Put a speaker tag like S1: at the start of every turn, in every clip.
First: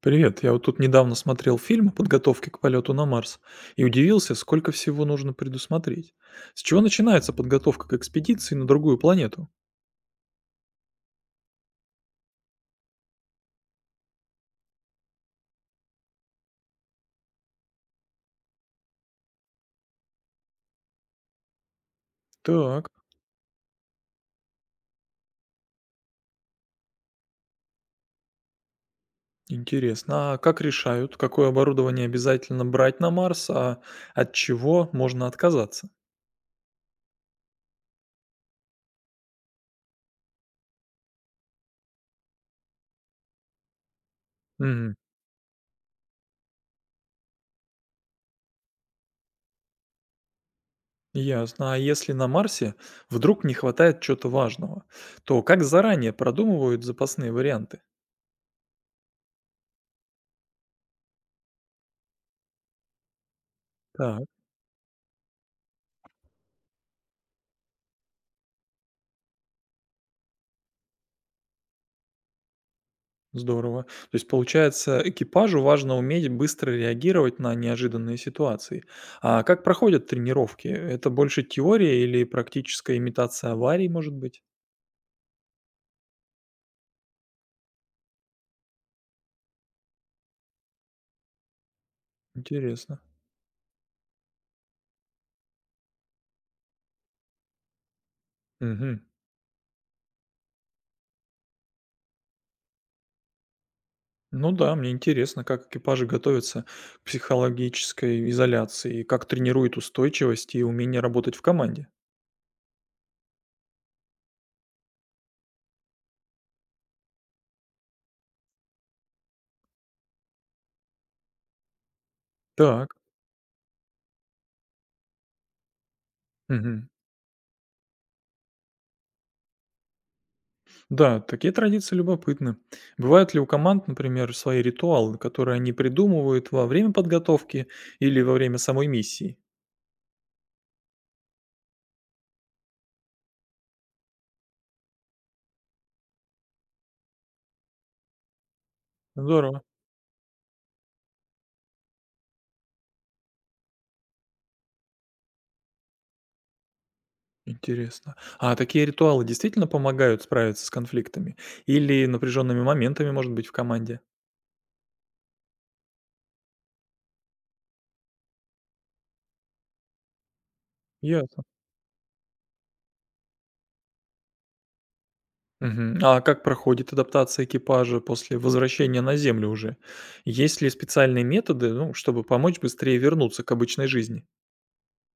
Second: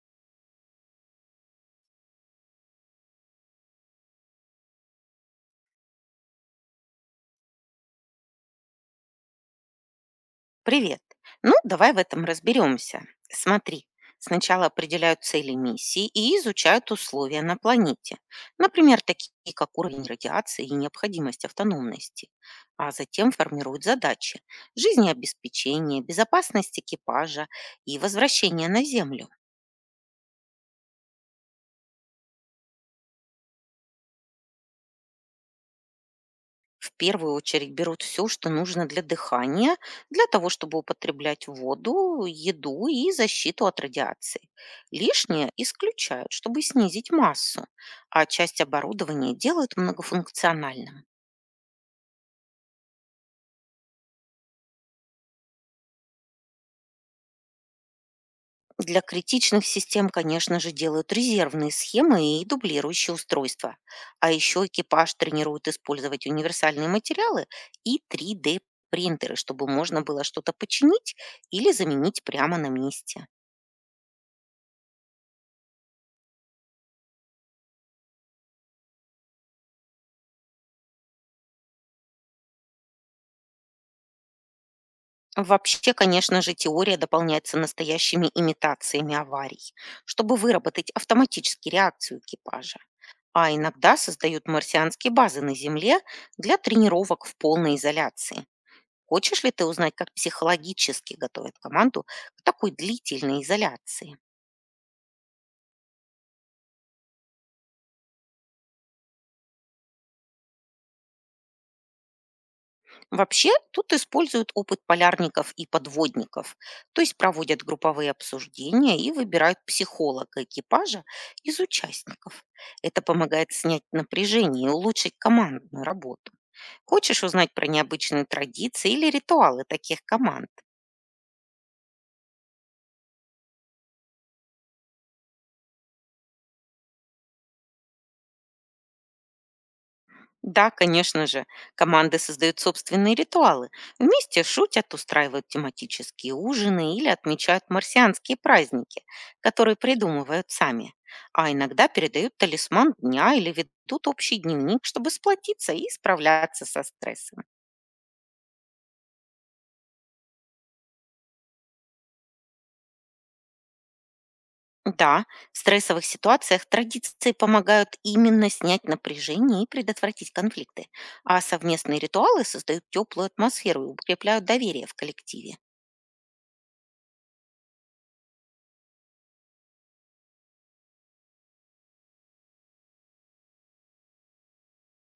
S1: Привет, я вот тут недавно смотрел фильм о подготовке к полету на Марс и удивился, сколько всего нужно предусмотреть. С чего начинается подготовка к экспедиции на другую планету?
S2: Привет. Ну, давай в этом разберемся. Смотри, сначала определяют цели миссии и изучают условия на планете. Например, такие как уровень радиации и необходимость автономности.
S1: Так,
S2: А затем формируют задачи– жизнеобеспечение, безопасность экипажа и возвращение на Землю.
S1: интересно, а как решают, какое оборудование обязательно брать на Марс, а от чего можно отказаться?
S2: В первую очередь берут все, что нужно для дыхания, для того, чтобы употреблять воду, еду и защиту от радиации.
S1: Мгм,
S2: Лишнее исключают, чтобы снизить массу, а часть оборудования делают многофункциональным.
S1: ясно, а если на Марсе вдруг не хватает чего-то важного, то как заранее продумывают запасные варианты?
S2: Для критичных систем, конечно же, делают резервные схемы и дублирующие устройства.
S1: Так.
S2: А еще экипаж тренирует использовать универсальные материалы и 3D-принтеры, чтобы можно было что-то починить или заменить прямо на месте.
S1: Здорово. То есть, получается, экипажу важно уметь быстро реагировать на неожиданные ситуации. А как проходят тренировки? Это больше теория или практическая имитация аварий, может быть?
S2: Вообще, конечно же, теория дополняется настоящими имитациями аварий, чтобы выработать автоматически реакцию экипажа.
S1: Интересно.
S2: А иногда создают марсианские базы на Земле для тренировок в полной изоляции.
S1: Мгм.
S2: Хочешь ли ты узнать, как психологически готовят команду к такой длительной изоляции?
S1: Ну да, мне интересно, как экипажи готовятся к психологической изоляции, как тренируют устойчивость и умение работать в команде.
S2: Вообще тут используют опыт полярников и подводников, то есть проводят групповые обсуждения и выбирают психолога экипажа из участников.
S1: Так.
S2: Это помогает снять напряжение и улучшить командную работу.
S1: Мгм.
S2: Хочешь узнать про необычные традиции или ритуалы таких команд?
S1: Да, такие традиции любопытны. Бывают ли у команд, например, свои ритуалы, которые они придумывают во время подготовки или во время самой миссии?
S2: Да, конечно же. Команды создают собственные ритуалы. Вместе шутят, устраивают тематические ужины или отмечают марсианские праздники,
S1: Здорово.
S2: которые придумывают сами. А иногда передают талисман дня или ведут общий дневник, чтобы сплотиться и справляться со стрессом.
S1: Интересно. А такие ритуалы действительно помогают справиться с конфликтами или напряженными моментами, может быть, в команде?
S2: Да, в стрессовых ситуациях традиции помогают именно снять напряжение и предотвратить конфликты, а
S1: Ясно.
S2: совместные ритуалы создают теплую атмосферу и укрепляют доверие в коллективе.
S1: Мгм. А как проходит адаптация экипажа после возвращения на Землю уже? Есть ли специальные методы, ну, чтобы помочь быстрее вернуться к обычной жизни?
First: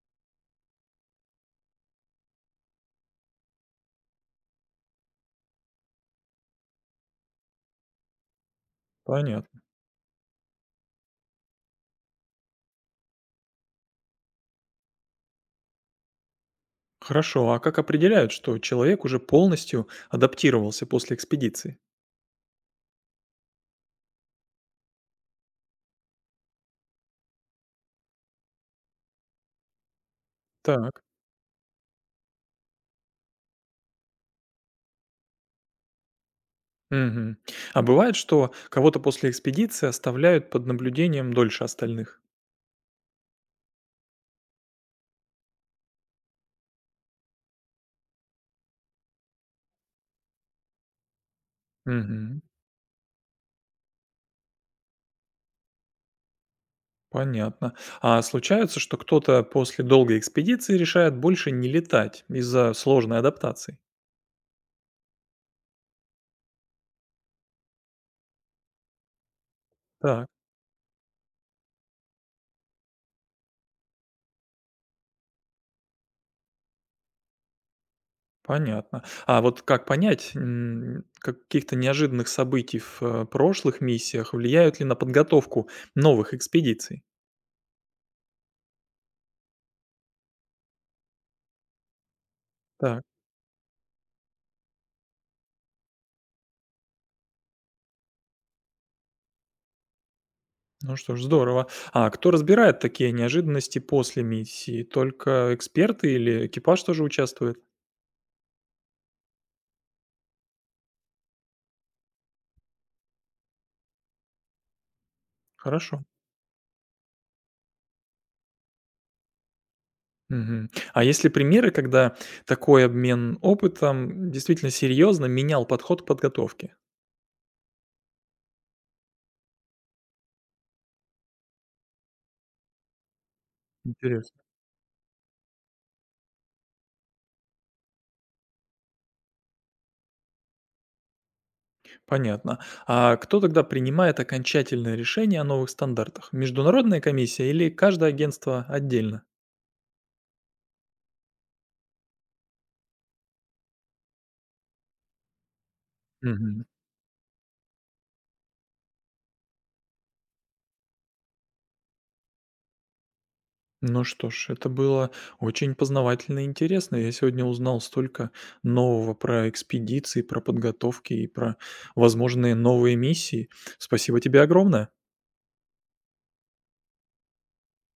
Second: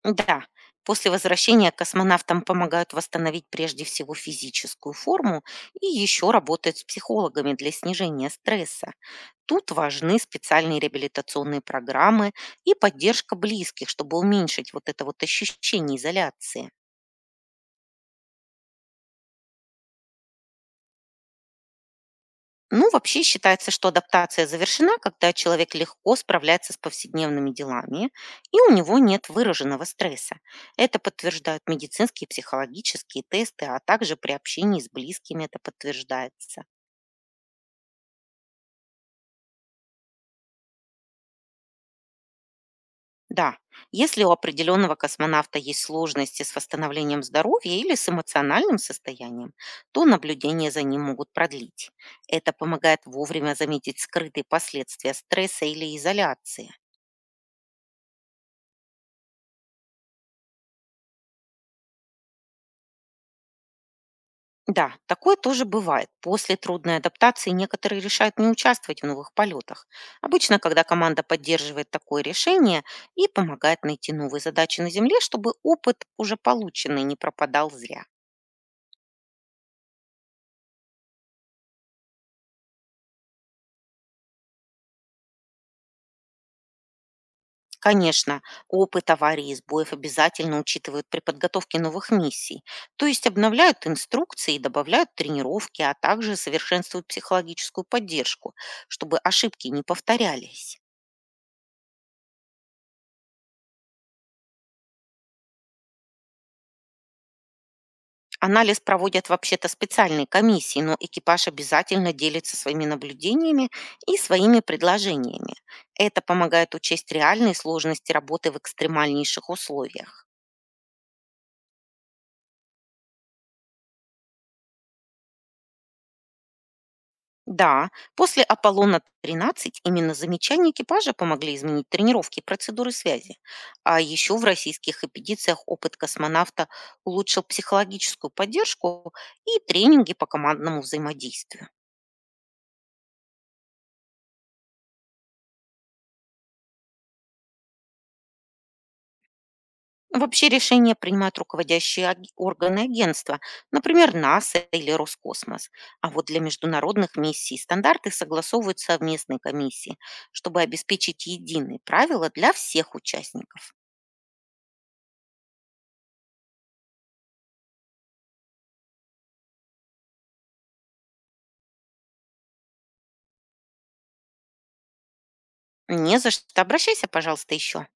S2: Да, после возвращения космонавтам помогают восстановить прежде всего физическую форму и еще работают с психологами для снижения стресса.
S1: Понятно.
S2: Тут важны специальные реабилитационные программы и поддержка близких, чтобы уменьшить вот это вот ощущение изоляции.
S1: Хорошо, а как определяют, что человек уже полностью адаптировался после экспедиции?
S2: Ну, вообще считается, что адаптация завершена, когда человек легко справляется с повседневными делами, и у него нет выраженного стресса. Это
S1: Так.
S2: подтверждают медицинские и психологические тесты, а также при общении с близкими это подтверждается.
S1: Мгм. А бывает, что кого-то после экспедиции оставляют под наблюдением дольше остальных?
S2: Да, если у определенного космонавта есть сложности с восстановлением здоровья или с эмоциональным состоянием, то наблюдение за ним могут продлить.
S1: Мгм.
S2: Это помогает вовремя заметить скрытые последствия стресса или изоляции.
S1: Понятно. А случается, что кто-то после долгой экспедиции решает больше не летать из-за сложной адаптации?
S2: Да, такое тоже бывает. После трудной адаптации некоторые решают не участвовать в новых полетах.
S1: Так,
S2: Обычно, когда команда поддерживает такое решение и помогает найти новые задачи на Земле, чтобы опыт, уже полученный, не пропадал зря.
S1: понятно. А вот как понять, каких-то неожиданных событий в прошлых миссиях влияют ли на подготовку новых экспедиций?
S2: Конечно, опыт аварий и сбоев обязательно учитывают при подготовке новых миссий,
S1: Так.
S2: то есть обновляют инструкции и добавляют тренировки, а также совершенствуют психологическую поддержку, чтобы ошибки не повторялись.
S1: Ну что ж, здорово. А кто разбирает такие неожиданности после миссии? Только эксперты или экипаж тоже участвует?
S2: Анализ проводят вообще-то специальные комиссии, но экипаж обязательно делится своими наблюдениями и своими предложениями.
S1: Хорошо.
S2: Это помогает учесть реальные сложности работы в экстремальнейших условиях.
S1: Мгм. А есть ли примеры, когда такой обмен опытом действительно серьезно менял подход к подготовке?
S2: Да, после аполлона 13 именно замечания экипажа помогли изменить тренировки и процедуры связи. А еще
S1: Интересно.
S2: в российских экспедициях опыт космонавта улучшил психологическую поддержку и тренинги по командному взаимодействию.
S1: Понятно. А кто тогда принимает окончательное решение о новых стандартах? Международная комиссия или каждое агентство отдельно?
S2: Вообще решения принимают руководящие органы агентства, например, НАСА или Роскосмос. А вот для
S1: Мгм.
S2: международных миссий стандарты согласовывают совместные комиссии, чтобы обеспечить единые правила для всех участников.
S1: Ну что ж, это было очень познавательно и интересно. Я сегодня узнал столько нового про экспедиции, про подготовки и про возможные новые миссии. Спасибо тебе огромное.
S2: Не за что. Обращайся, пожалуйста, еще.